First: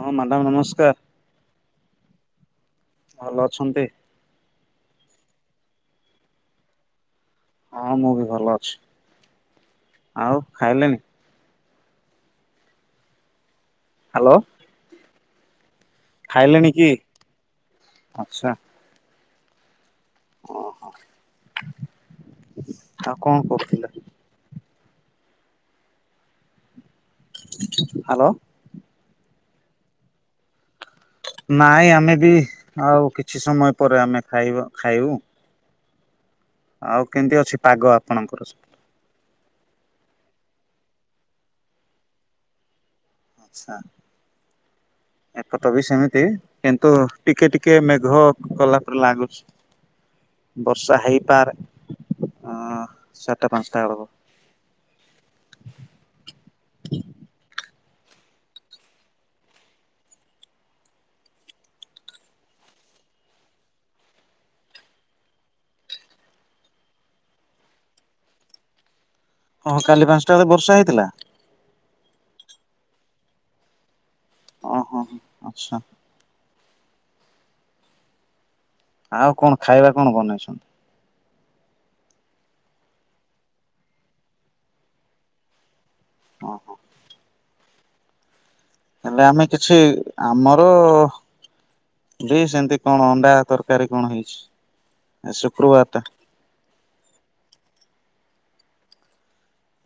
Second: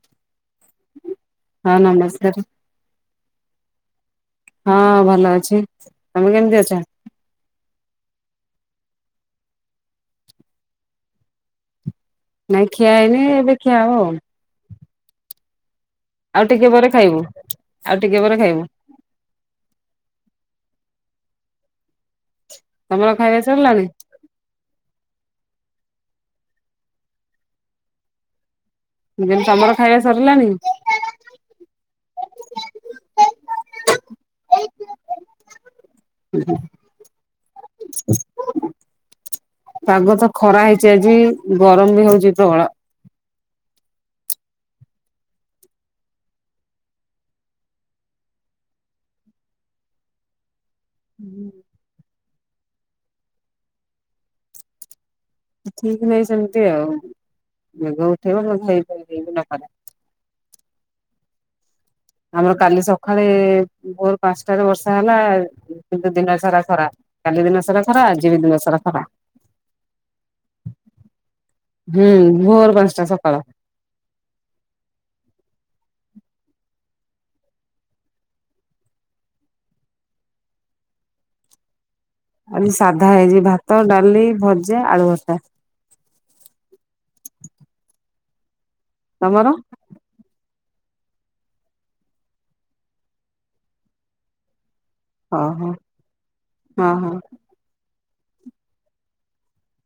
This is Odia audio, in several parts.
ହଁ ମ୍ୟାଡ଼ାମ ନମସ୍କାର। ହଁ ନମସ୍କାର। ଭଲ ଅଛନ୍ତି? ହଁ ଭଲ ଅଛି। ତମେ କେମିତି ଅଛ? ହଁ ମୁଁ ବି ଭଲ ଅଛି। ଆଉ ଖାଇଲେଣିି? ନାଇଁ ଖିଆ ହେଇନି ଏବେ ଖିଆ ହବ ଆଉ। ହ୍ୟାଲୋ ଆଉ ଖାଇଲେଣି ଟିକେ କି? ପରେ ଖାଇବୁ ଆଉ ଟିକେ ପରେ ଆଚ୍ଛା ଖାଇବୁ। ତମର ଆଉ ଖାଇବା କଣ ସରିଲାଣି? କରୁଥିଲେ? ହାଲୋ। ମୁଁ ତମର ଖାଇବା ସରିଲାଣି? ନାଇଁ ଆମେ ବି ଆଉ କିଛି ସମୟ ପରେ ଆମେ ଖାଇବ ଖାଇବୁ। ଆଉ କେମିତି ଅଛି ପାଗ ଆପଣଙ୍କର ସ୍ୟାଡେ? ପାଗ ତ ଖରା ହେଇଚି ଆଜି ଗରମ ବି ହୋଉଚି ପ୍ରବଳ। ଆଛା। ଏପତ ବି ସେମିତି କିନ୍ତୁ ଟିକେ ଟିକେ ମେଘ କଲା ପରେ ଲାଗୁଛି। ବର୍ଷା ହେଇପାରେ ଅଁ ଚାରଟା ପାଞ୍ଚଟା ବେଳକୁ। ଠିକ ନାଇଁ ସେମିତି ଆଉ। ମେଘ ଉଠେଇବ ଯଦି ହେଇପାରେ ହେଇବି ନ ପାରେ। ଆମର କାଲି ସକାଳେ ଭୋର ପାଞ୍ଚଟାରେ ବର୍ଷା ହେଲା କିନ୍ତୁ ଦିନ ସାରା ଖରା। କାଲି ଦିନ ସାରା ଖରା ଆଜିବି ଦିନ ସାରା ଖରା। ହଁ କାଲି ପାଞ୍ଚଟା ବେଳେ ବର୍ଷା ହେଇଥିଲା? ହୁଁ ଭୋର ପାଞ୍ଚଟା ସକାଳ। ଓ ହୋ ଆଚ୍ଛା। ଆଉ କଣ ଖାଇବା କଣ ବନେଇଚନ୍ତି? ଆଜି ସାଧା ହେଇଚି ଭାତ ଡାଲି ଭଜା ଆଳୁ ଭର୍ତ୍ତା। ଓ ହ। ଏବେ ଆମେ ତମର? କିଛି ଆମର ହୋ ବି ସେମିତି କଣ ଅଣ୍ଡା ତରକାରୀ କଣ ହେଇଚି। ହଁ ହଁ ହଁ ହଁ।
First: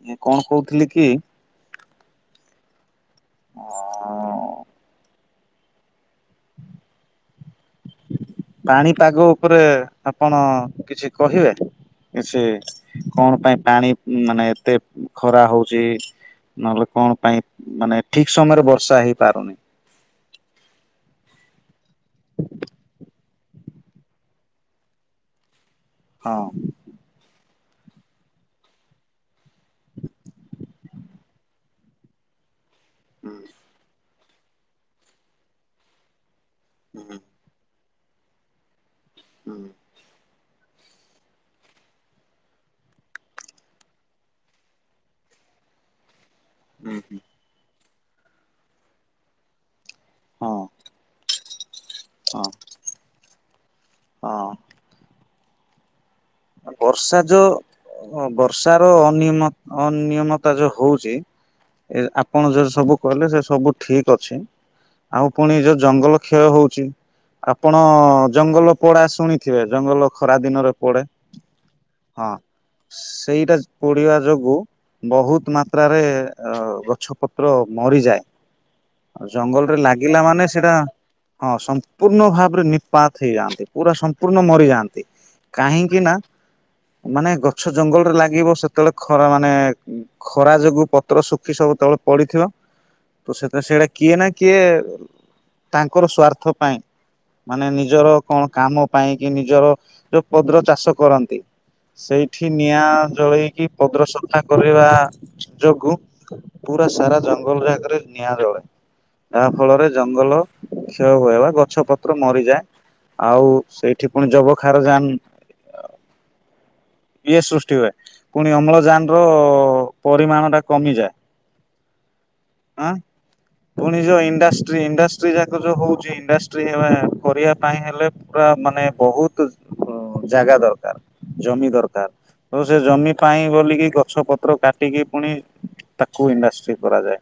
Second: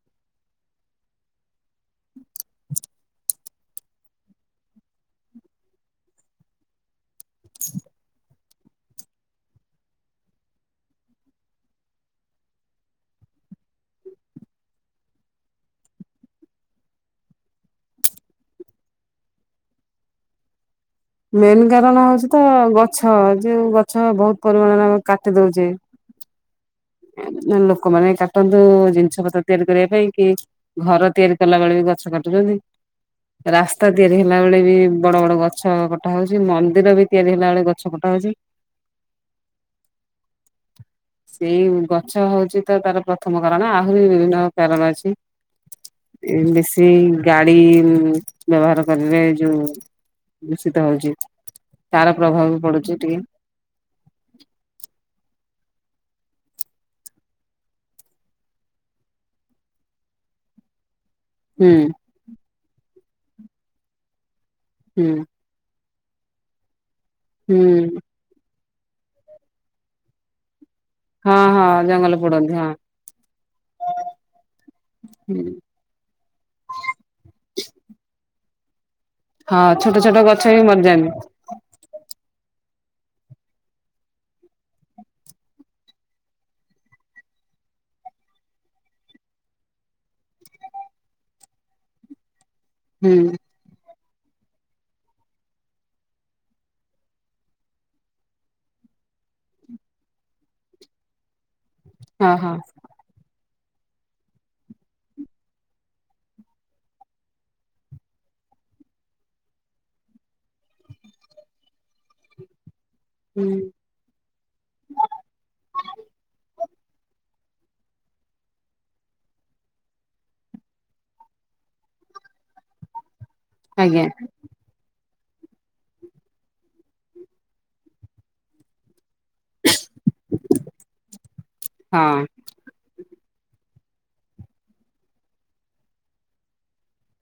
ମୁଁ କଣ କହୁଥିଲି କି? ହଁ ପାଣି ପାଗ ଉପରେ ଆପଣ କିଛି କହିବେ? ସେ କଣ ପାଇଁ ପାଣି ମାନେ ଏତେ ଖରା ହଉଚି? ନହେଲେ କଣ ପାଇଁ ମାନେ ଠିକ ସମୟରେ ବର୍ଷା ହେଇପାରୁନି? ମେନ୍ କାରଣ ହଉଚି ତ ଗଛ ଯଉ ଗ ଗଛ ବହୁତ ପରିମାଣରେ ଆମେ କାଟି ଦଉଚେ। ହଁ। ଲୋକମାନେ ବି କାଟନ୍ତୁ ଜିନିଷ ପତ୍ର ତିଆରି କରିବା ପାଇଁ କି ଘର ତିଆରି କଲା ବଳେ ବି ଗଛ କାଟୁଚନ୍ତି। ହୁଁ ରାସ୍ତା ତିଆରି ହେଲା ବେଳେ ବି ବଡ ବଡ ଗଛ କଟା ହଉଚି ମନ୍ଦିର ବି ହୁଁ ତିଆରି ହେଲା ବଳେ ଗ ଛ କଟା ହୋଉଚି। ହୁଁ। ସେଇ ଗଛ ହଉଛି ତ ତାର ପ୍ରଥମ କାରଣ ଆହୁରି ବିଭିନ୍ନ କାରଣ ଅଛି। ବେଶୀ ହୁଁ ହୁଁ ଗାଡି ବ୍ୟବହାର କରିବେ ଯୋଉ ହଁ ଦୂଷିତ ହଉଛି। ତାର ହଁ ପ୍ରଭାବ ବି ପଡୁଛି ଟିକେ। ହଁ ବର୍ଷା ଯୋଉ ବର୍ଷ ର ଅନମ ଅନିୟମତା ଯୋଉ ହଉଛି। ହୁଁ ଏ ଆପଣ ଯୋଉ ସବୁ କହିଲେ ସେ ସବୁ ଠିକ ଅଛି ହୁଁ ଆଉ ପୁଣି ଯ ଜଙ୍ଗଲ କ୍ଷୟ ହଉଚି ଆପଣ ହୁଁ ଜଙ୍ଗଲ ପଡା ଶୁଣିଥିବେ ଜଙ୍ଗଲ ଖରାଦିନରେ ପଡ଼ ହଁ ହଁ ଜଙ୍ଗଲ ପୋଡନ୍ତି ହଁ। ସେଇଟା ପୋଡିବା ଯୋଗୁ ହୁଁ ବହୁତ ମାତ୍ରାରେ ଅ ଗଛପତ୍ର ମରିଯାଏ। ହଁ ଜଙ୍ଗଲରେ ଛୋଟ ଛୋଟ ଲାଗିଲାମାନେ ଗଛ ବି ସେଇଟା ମରିଯାଆନ୍ତି ହଁ ସମ୍ପୂର୍ଣ୍ଣ ଭାବ ପୁରା ନିପାତ ହେଇଯାଆନ୍ତି, ପୁରା ସମ୍ପୂର୍ଣ୍ଣ ମରିଯାଆନ୍ତି, କାହିଁକି ନା ମାନେ ଗଛ ଜଙ୍ଗଲରେ ଲାଗିବ ସେତେବେଳେ ଖରାମାନେ ଖରାଯୋଗୁ ପତ୍ର ଶୁଖି ସବୁ କେତେବେଳେ ପଡିଥିବ ହୁଁ ତ ସେତା ସିଆଡେ କିଏ ନା କିଏ ତାଙ୍କର ସ୍ଵାର୍ଥ ପାଇଁ। ମାନେ ନିଜର କଣ କାମ ପାଇଁ କି ନିଜର ଯୋଉ ପଦରତ ଚାଷ କରନ୍ତି, ହଁ ସେଇଠି ହଁ ନିଆଁ ଜଳେଇ କି ପଦ୍ର ସନ୍ଥା କରେଇବା ଯୋଗୁ ପୁରା ସାରା ଜଙ୍ଗଲରେ ରି୍ୟାଙ୍କରେ ନିଆଁ ଜଳେ। ଯାହା ଫଳରେ ଜଙ୍ଗଲ କ୍ଷୟ ହୁଏ ଵା ଗଛ ପତ୍ର ମରିଯାଏ। ଆଉ ହୁଁ ସେଇଠି ପୁଣି ଯବଖାରଜାନ ଇଏ ସୃଷ୍ଟି ହୁଏ ପୁଣି ଅମ୍ଳଜାନ ର ପରିମାଣଟା କମିଯାଏ। ଆଁ ପୁଣି ଆଜ୍ଞା ଯଉ ଇଣ୍ଡଷ୍ଟ୍ରି ଇଣ୍ଡଷ ଟ୍ରିଯାଙ୍କ ଯୋଉ ହୋଉଚି ଇଣ୍ଡଷ୍ଟ୍ରି ହେ କରିବା ପାଇଁ ହେଲେ ପୁରା ମାନେ ବହୁତ ତ ଜାଗା ଦରକାର, ଜମି ଦରକାର ହଁ ତ ସେ ଜମି ପାଇଁ ବୋଲିକି ଗଛ ପତ୍ର କାଟିକି ପୁଣି ତାକୁ ଇଣ୍ଡଷ୍ଟ୍ରି କରାଯାଏ,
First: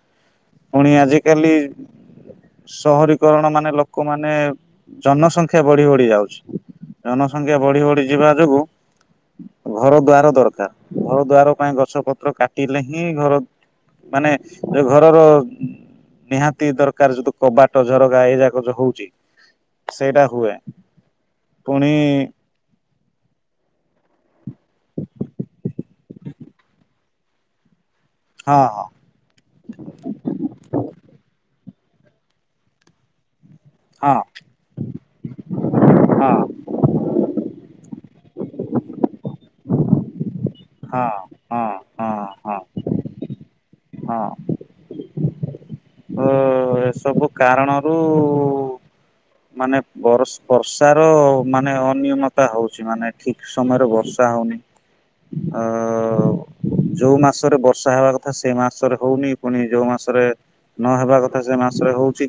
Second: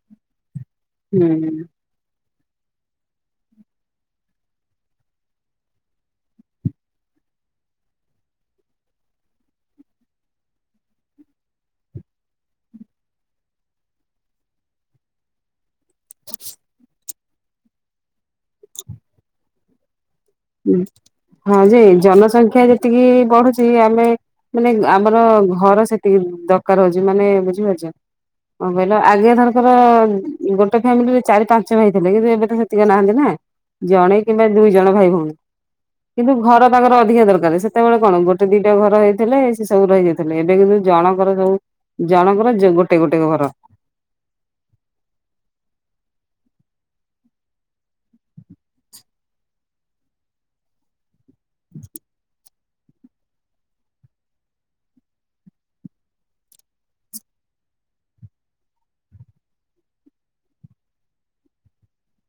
ପୁଣି କାଲି। ସହରୀକରଣମାନେ ଲୋକମାନେ ଜନସଂଖ୍ୟା ବଢି ବଢି ଯାଉଚି। ଜନସଂଖ୍ୟା ବଢି ବଢି ଯିବା ଯୋଗୁ ଘର ଦ୍ୱାର ଦରକାର, ଘର ଦ୍ୱାର ପାଇଁ ଗଛ ପତ୍ର କାଟିଲେ ହିଁ ଘର ମାନେ ଯୋଉ ଘରର ନିହାତି ଦରକାର ଯୋଉ କବାଟ ଝରକା ଏଇଯାକ ଯୋଉ ହୋଉଚି। ହୁଁ ହଁ ଯେ ଜନସଂଖ୍ୟା ଯେ ତିକି ବଢୁଛି ଆମେ ମାନେ ଆମର ଘର ସେତିକି ଦରକାର ହଉଚି ମାନେ ବୁଝିପାରୁଚ। ହଁ କଣ କହିଲ ଆଗେ ଧରକର ଗୋଟେ ଫ୍ୟାମିଲିରେ ଚାରି ପା ଞ୍ଚ ଭାଇ ଥିଲେ। କିନ୍ତୁ ଏବେ ତ ସେତିକି ନାହାନ୍ତି ନା ଜଣେ ହଁ କିମ୍ବା ଦୁଇ ଜଣ ଭାଇ ଭଉଣୀ। କିନ୍ତୁ ହଁ ଘର ତାଙ୍କର ଅଧିକା ଦରକାର ସେତେବେଳେ କଣ ଗୋଟେ ଦିଟା ଘର ହେଇଥିଲେ ସେ ସବୁ ରହିଯାଉ ଥିଲେ, ଏବେ କିନ୍ତୁ ହଁ ହଁ ଜଣଙ୍କର ଯୋଉ ହଁ ହଁ ଜଣଙ୍କର ହଁ ଯୋ ଗୋଟେ ଗୋଟେ ଘର। ହଁ। ତ ଏସବୁ କାରଣରୁ ମାନେ ବରଷ ବର୍ଷାର ମାନେ ଅନିୟମତା ହଉଚି ମାନେ ଠିକ ସମୟରେ ବର୍ଷା ହୋଉନି। ଆ ଆ ଉ। ଯୋଉ ମାସରେ ବର୍ଷା ହେବା କଥା ସେଇ ମାସରେ ହୋଉନି ପୁଣି ଯୋଉ ମାସରେ ନହେବା କଥା ସେ ମାସରେ ହୋଉଚି,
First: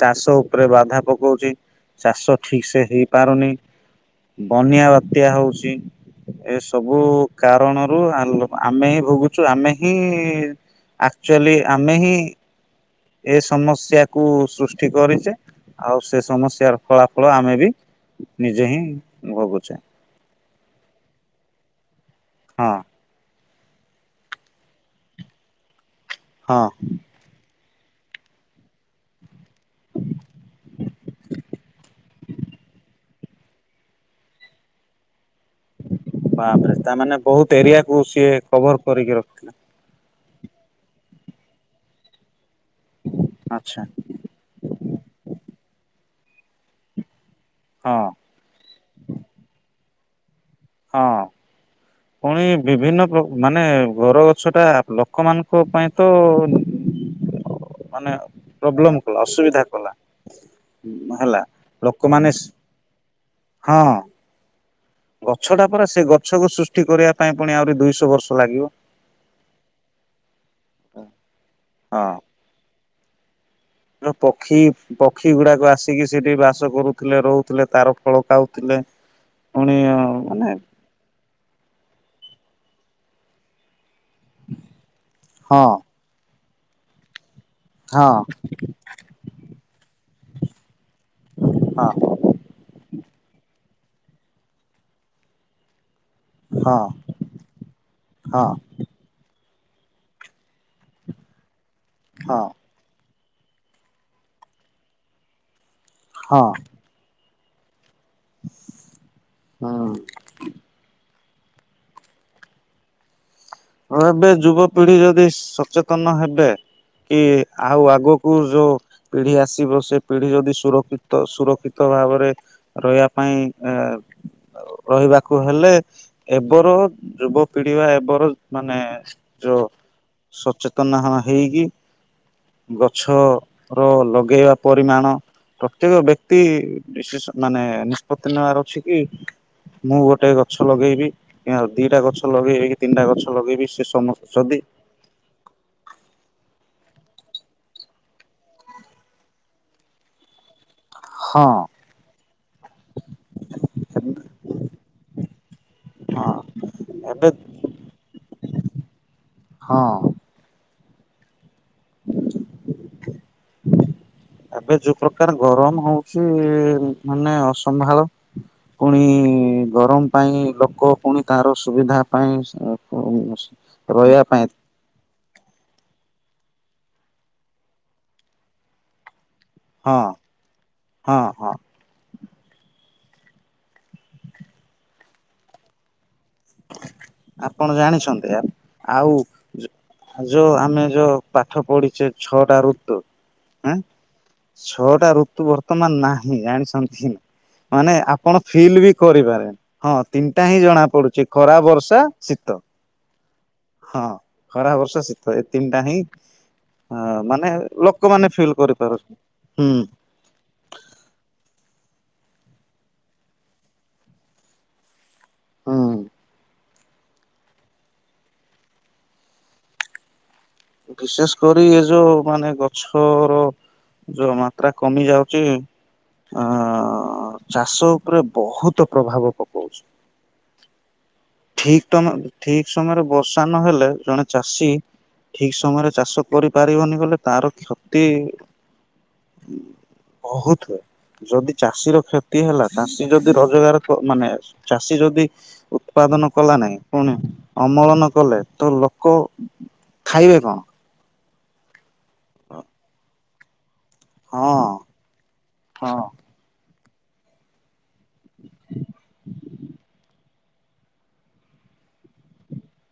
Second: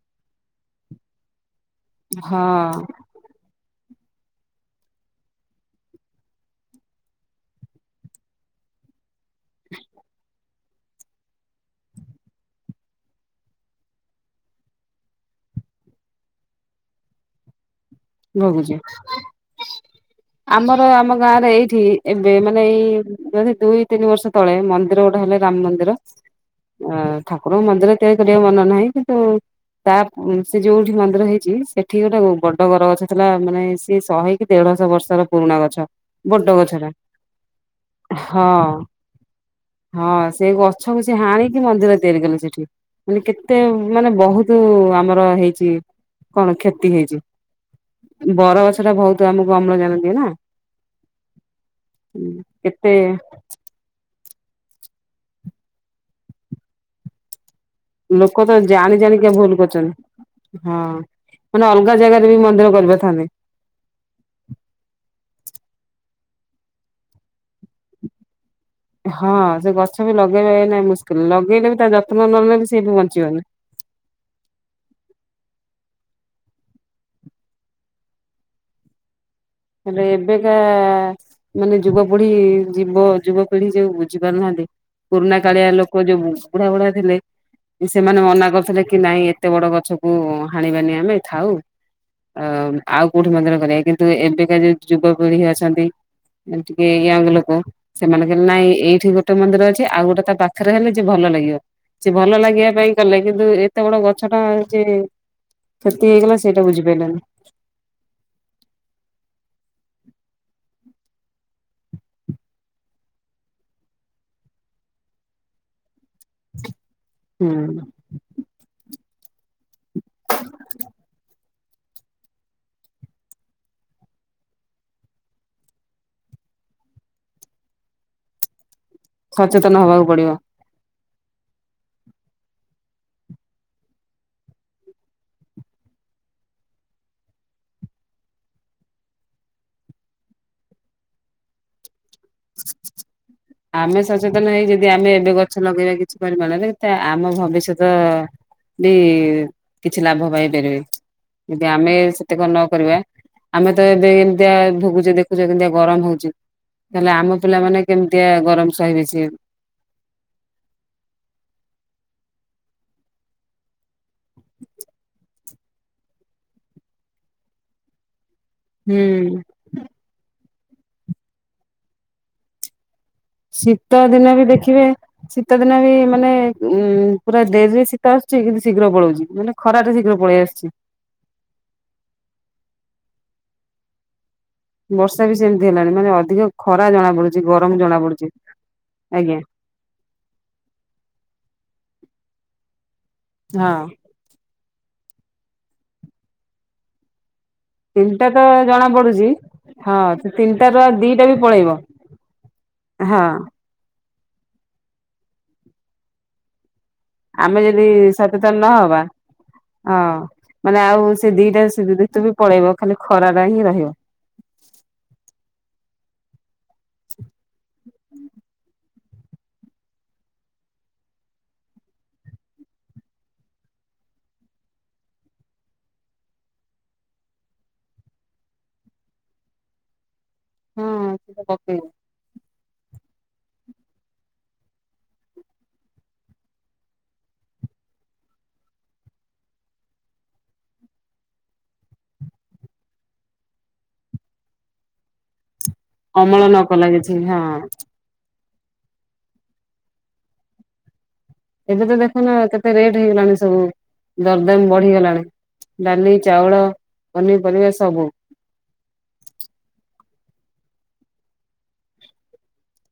ଚାଷ ଉପରେ ବାଧା ପକ କୋଉଚି ଚାଷ ହଁ ଠିକ ସେ ହେଇପାରୁନି। ବନ୍ୟା ବାତ୍ୟା ହୋଉଚି। ଏ ସବୁ କାରଣରୁ ଆମ ଆମେ ହିଁ ଭୋଗୁ ଚୁ ଆମେ ହିଁ ଆକ୍ଚୁଆଲି ଆମେ ହିଁ ଏ ସମସ୍ୟାକୁୁ ସୃଷ୍ଟି କରିଚେ ଆଉ ସେ ସମସ୍ୟାର ଫଳାଫଳ ଆମେ ବି ନିଜେ ଭୋଗୁଚି ହିଁ ଭୋଗୁଛେ ଆମର ଆମ ଗାଁରେ ଏଇଠି ଏବେ ମାନେ ହଁ। ଏଇ ଯଦି ଦୁଇ ତିନି ବର୍ଷ ତଳେ ମନ୍ଦିର ଗୋଟେ ହେଲେ ରାମ ମନ୍ଦିର। ହଁ ଆଁ ଠାକୁର ମନ୍ଦିର ତିଆରି କରିବାକୁ ମନା ନାହିଁ କିନ୍ତୁ ତାପ୍ ସେ ଯୋଉଠି ମନ୍ଦିର ହେଇଚି ସେଠି ଗୋଟେ ବଡ ବର ଗଛ ହେଇଥିଲା ମାନେ ସିଏ ଶହେ କି ଦେଢଶହ ବର୍ଷର ପୁରୁଣା ଗଛ ବଡ଼ ବାପରେ ଗଛଟା ତାମାନେ ବହୁତ ଏରିଆକୁ ସିଏ କଭର ହଁ। କରିକି ରଖିଥିଲା ହଁ ସେ ଗଛକୁ ସେ ହାଣିକି ମନ୍ଦିର ତିଆରି କଲେ ସେଠି। ମାନେ କେତେ ଆଚ୍ଛା ମାନେ ବହୁତ ଆମର ହେଇଚି କଣ କ୍ଷେତି ହେଇଚି। ହଁ। ବର ଗଛ ଟା ବହୁତ ଆମକୁ ଅମ୍ଳଜାନ୍ ଦିଏନା। ହଁ ପୁଣି କେତେ ବିଭିନ୍ନ ପ୍ର ମାନେ ବର ଗ ସେଟା ଲୋକମାନଙ୍କ ପାଇଁ ତ ମାନେ ଲୋକ ତ ଜାଣି ପ୍ରୋବ୍ଲେମ କଲା ଜାଣିକା ଭୁଲ ଅସୁବିଧା କଲା। କରୁଛନ୍ତି ହଁ। ହେଲା ମାନେ ଅଲଗା ଜାଗାରେ ଲୋକମାନେ ବି ମନ୍ଦିର କରିପାରିଥାନ୍ତେ। ସ ହଁ। ଗଛଟା ପରା ସେ ଗଛକୁ ସୃଷ୍ଟି କରିବା ପାଇଁ ପୁଣି ଆହୁରି ଦୁଇଶହ ବର୍ଷ ଲାଗିବ। ହଁ ସେ ଗଛ ବି ଲଗେଇବା ଏ ନାଇଁ ମୁସ୍କିଲ ଲଗେଇଲେ ବି ତା ଯତ୍ନ ନଲେ ବି ସେ ବି ବ ଞ୍ଚିବନି। ର ପକ୍ଷୀ ପକ୍ଷୀ ଗୁଡାକ ଆସିକି ସେଠି ବାସ କରୁଥିଲେ ରହୁଥିଲେ ତାର ଫଳ ଖାଉଥିଲେ। [unintelligible] ହେଲେ ମାନେ ଏବେକା ମାନେ ଯୁବପିଢି ଯୁବ ଯୁବପିଢି ଯୋଉ ବୁଝି ପାରୁନାହାନ୍ତି ପୁରୁଣା ହଁ କାଳିଆ ଲୋକ ଯୋଉ ବୁଢା ବୁଢା ଥିଲେ ହଁ ସେମାନେ ମନା କରିଥିଲେ କି ନାଇଁ ଏତେ ବଡ ଗଛକୁ ହାଣିବାନି ଆମେ ଥାଉ। ହଁ ଅ ଆଉ କୋଉଠି ମନ୍ଦିରେ କରିବା କିନ୍ତୁ ଏବେକା ଯୋଉ ଯୁବପିଢି ଅଛନ୍ତି। ଟିକେ ହଁ ୟଙ୍ଗ ଲୋକ ସେମାନେ କହିଲେ ହଁ ନାଇ ଏଇଠି ଗୋଟେ ମନ୍ଦିର ଅ ଛି ଆଉ ଗୋଟେ ତା ପାଖରେ ହେଲେ ଯେ ଭଲ ଲାଗିବ ସେଏ ଭଲ ହଁ ଲାଗିବା ପାଇଁ କଲେ କିନ୍ତୁ ଏତେ ବଡ ଗଛ ଟା ଯେ କ୍ଷେତି ହେଇଗଲା ହୁଁ ସେଇଟା ବୁଝିପାରିଲେନି। ହଁ। ହଁ ଏବେ ଯୁବପିଢି ଯଦି ସଚେ ତନ ହେବେ କି ହୁଁ ଆଉ ଆଗକୁ ଯୋଉ ପିଢି ଆସିବ ସେ ପିଢି ଯଦି ସୁରକ୍ଷିତ ସୁରକ୍ଷିତ ଭାବରେ ରହିବା ପାଇଁ ଏ ରହିବାକୁ ହେଲେ ଏବର ଯୁବପିଢି ବା ଏବର ମାନେ ଯଓ ସଚେତନ ହବାକୁ ପଡିବ। ସଚେତନ ହଁ ହେଇକି ଗଛ ର ଲଗେଇବା ପରିମାଣ ପ୍ରତ୍ୟେକ ବ୍ୟକ୍ତି ବିଶେଷ ମାନେ ନିଷ୍ପତ୍ତି ନେବାର ଅଛି କି ମୁଁ ଗୋଟେ ଗଛ ଲଗେଇବି କିମ୍ବା ଦିଟା ଗଛ ଲଗେଇବି କି ତିନିଟା ଗଛ। ଲଗେଇବି ସେ ଆମେ ସମସ୍ତେ ସଚେତନ ହେଇ ଯଦି ଆମେ ଏବେ ଗଛ ଲଗେଇବା କିଛି ପରିମାଣରେ ତା ଆମ ଭବିଷ୍ୟତ ବି କିଛି ଲାଭ ପାଇପାରିବେ। ହଁ ଯଦି ଆମେ ସେତେକ ନ କରିବା ଆମେ ତ ଏବେ ଏମିତିଆ ଭୋଗୁଚେ ଦେଖୁଚେ କେମିତିଆ ଗରମ ହଉଚି। ହଁ ତାହଲେ ଏବେ ଆମ ପିଲାମାନେ କେମିତିଆ ଗରମ ସହିବେ ସିଏ। ହଁ ଏବେ ଯୋଉ ପ୍ରକାର ଗରମ ହଉଚି ମାନେ ଅସମ୍ଭାଳ। ପୁଣି ହୁଁ। ଗରମ ପାଇଁ ଲୋକ ପୁଣି ତାର ସୁବିଧା ପାଇଁ ଶୀତ ରହିବା ଦିନ ବି ପାଇଁ ଦେଖିବେ ଶୀତ ଦିନ ବି ମାନେ ଉଁ ପୁରା ଡେରିରେ ଶୀତ ଆସୁଚି କିନ୍ତୁ ଶୀଘ୍ର ପଳଉଚି। ମାନେ ଖରା ହଁ ଟା ଶୀଘ୍ର ପଳେଇ ଆସୁଚି। ହଁ ହଁ ବର୍ଷା ବି ସେମିତି ହେଲାନି ମାନେ ଅଧିକ ଖରା ଜଣା ପଡୁଛି ଗରମ ଆପଣ ଜଣା ପଡୁଛି ଜାଣିଛନ୍ତି ଆପ ଆଉ ଆଜ୍ଞା। ଯୋ ଯୋଉ ଆମେ ଯୋ ପାଠ ପଢିଚେ ଛଅ ଟା ଋତୁ। ହଁ। ଆଁ ଛଅଟା ଋତୁ ବର୍ତ୍ତମାନ ନାହିଁ ଜାଣିଛନ୍ତି। ମାନେ ତିନିଟା ଆପଣ ତ ଫିଲ୍ ଜଣା ବି ପଡୁଛି କରିପାରେ ହଁ ତିନିଟା ହିଁ ଜଣା ର ଦିଟା ପଡୁଛି। ବି ଖରା, ପଳେଇବ ବର୍ଷା, ଶୀତ। ହଁ ହଁ ଖରା, ବର୍ଷ, ଶୀତ ଏ ତିନିଟା ହିଁ। ହଁ ମାନେ ଆମେ ଯଦି ଲୋକମାନେ ଫିଲ୍ ସଚେତନ କରିପାରୁ ନହବା ହଁ ମାନେ ଆଉ ସେ ଦିଟା ସୁ ତେବେ ପଳେଇବ ଖାଲି ଖରାଟା ହିଁ ରହିବ। ହୁଁ ବିଶେଷେ କରି ଏ ଯୋଉ ମାନେ ଗଛ ର ଯୋଉ ମାତ୍ରା କମି ଯାଉଛି ଆ ଆ ଆ ଚାଷ ଉପରେ ବହୁତ ପ୍ରଭାବ ପକଉଛି। ହଁ ସେଟା ପକେଇବ ଠିକ ତମ ଠିକ ସମୟରେ ବର୍ଷା ନହେଲେ ଜଣେ ଚାଷୀ ଠିକ ସମୟରେ ଚାଷ କରିପାରିବନି ବୋଲେ ତାର କ୍ଷତି ବହୁତ ହୁଏ। ଯଦି ଚାଷୀର କ୍ଷତି ହେଲା ଚାଷୀ ଯଦି ରୋଜଗାର ମାନେ ଚାଷୀ ଯଦି। ଉତ୍ପାଦନ ଅମଳ କଲା ନ ନାଇଁ ପୁଣି କିଛି ହଁ। ଅମଳ ନ କଲେ। ତ ଲୋକ ଖାଇବେ କଣ। ଏବେ ତ ଦେଖନ୍ତୁ କେତେ ରେଟ୍ ହେଇଗଲାଣି ସବୁ। ହଁ ଦରଦାମ ବଢିଗଲାଣି ହଁ ଡାଲି ଚାଉଳ ପନିପରିବା ସବୁ।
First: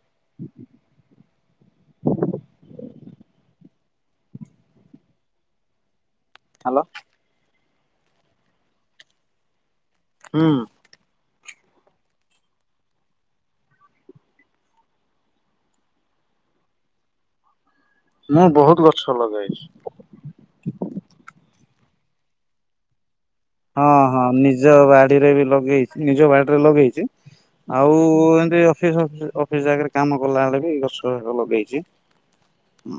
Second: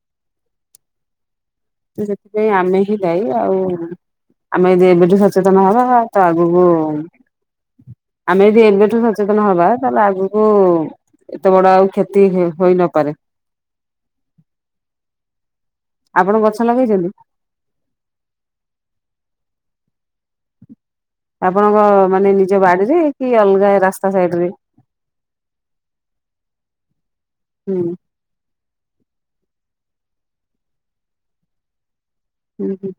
[inaudible] ସେଥିପାଇଁ ଆମେ ହିଁ ଦାଇ ଆଉ ଆମେ ଏବେଠୁ ସଚେତନ ହେବା। ତ ଆଗକୁ ହ୍ୟାଲୋ ଆମେ ଯଦି ଏବେଠୁ ସଚେତନ ହେବା। ତମେ ଆଗକୁ। ହୁଁ ଏତେ ବଡ ଆଉ କ୍ଷତି ହୋଇନପାରେ। ଆପଣ ଗଛ ଲଗେଇଛନ୍ତି। ମୁଁ ବହୁତ ଗଛ ଲଗାଏ। ଆପଣଙ୍କମାନେ ନିଜ ବାଡିରେ। କି ଅଲଗା ହଁ ରାସ୍ତା ହଁ ସାଇଡ ରେ ନିଜ ବାଡ଼ିରେ ବି ଲଗେଇଚି, ନିଜ ବାଡିରେ ଲଗେଇଚି। ହୁଁ। ଆଉ ଏମତି ଅଫିସ ଅଫିସ ଆଗରେ କାମ କଲା ବେଳେ ବି ଗଛ ଲଗେଇଛି। ହୁଁ ହୁଁ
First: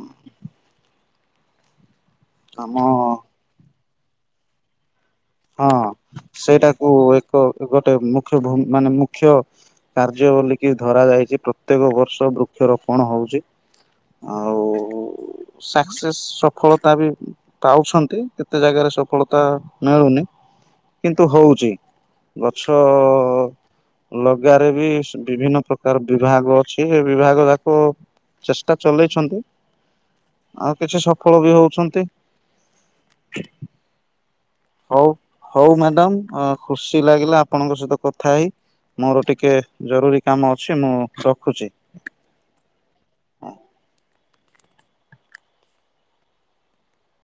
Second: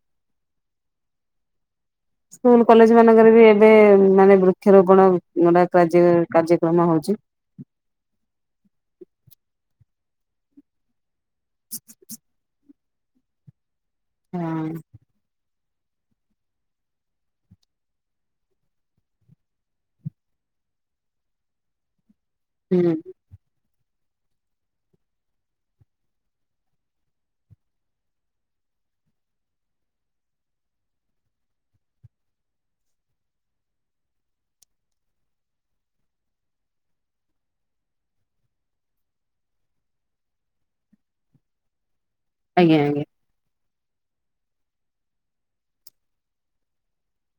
ସ୍କୁଲ ଆମ କଲେଜମାନଙ୍କରେ ବି ଏବେମାନେ ବୃକ୍ଷରୋପଣ। ହଁ କାର୍ଯ୍ୟ କାର୍ଯ୍ୟକ୍ରମ ସେଇଟାକୁ ହଉଛି। ଏକ ଗୋଟେ ମୁଖ୍ୟ ଭୂମି ମାନେ ମୁଖ୍ୟ କାର୍ଯ୍ୟ ବୋଲିକି ଧରା ଯାଇଛି ପ୍ରତ୍ୟେକ ବର୍ଷ ବୃକ୍ଷରୋପଣ ହଉଛି। ହୁଁ ସାକ୍ସେସ୍ ସଫଳତା ବି ପାଉଛନ୍ତି କେତେ ଯାଗାରେ ସଫଳତା ମିଳୁନି। କିନ୍ତୁ ହଉଛି ଗଛ ଅ ହୁଁ ଲଗାରେ ବି ବିଭିନ୍ନ ପ୍ରକାର ବିଭାଗ ଅଛି ବିଭାଗ ଯାକ। ଚେଷ୍ଟା ଚଲେଇଛନ୍ତି ଆଉ କିଛି ସଫଳ ବି ହଉଛନ୍ତି। କି [inaudible] ହଉ ହଉ ମ୍ୟାଡାମ ଖୁସି ଲାଗିଲା ଆପଣଙ୍କ ସହିତ କଥା ହେଇ। ମୋର ଟିକେ ଜରୁରୀ କାମ ଅଛି ମୁଁ ରଖୁଛି। ଆଜ୍ଞା ଆଜ୍ଞା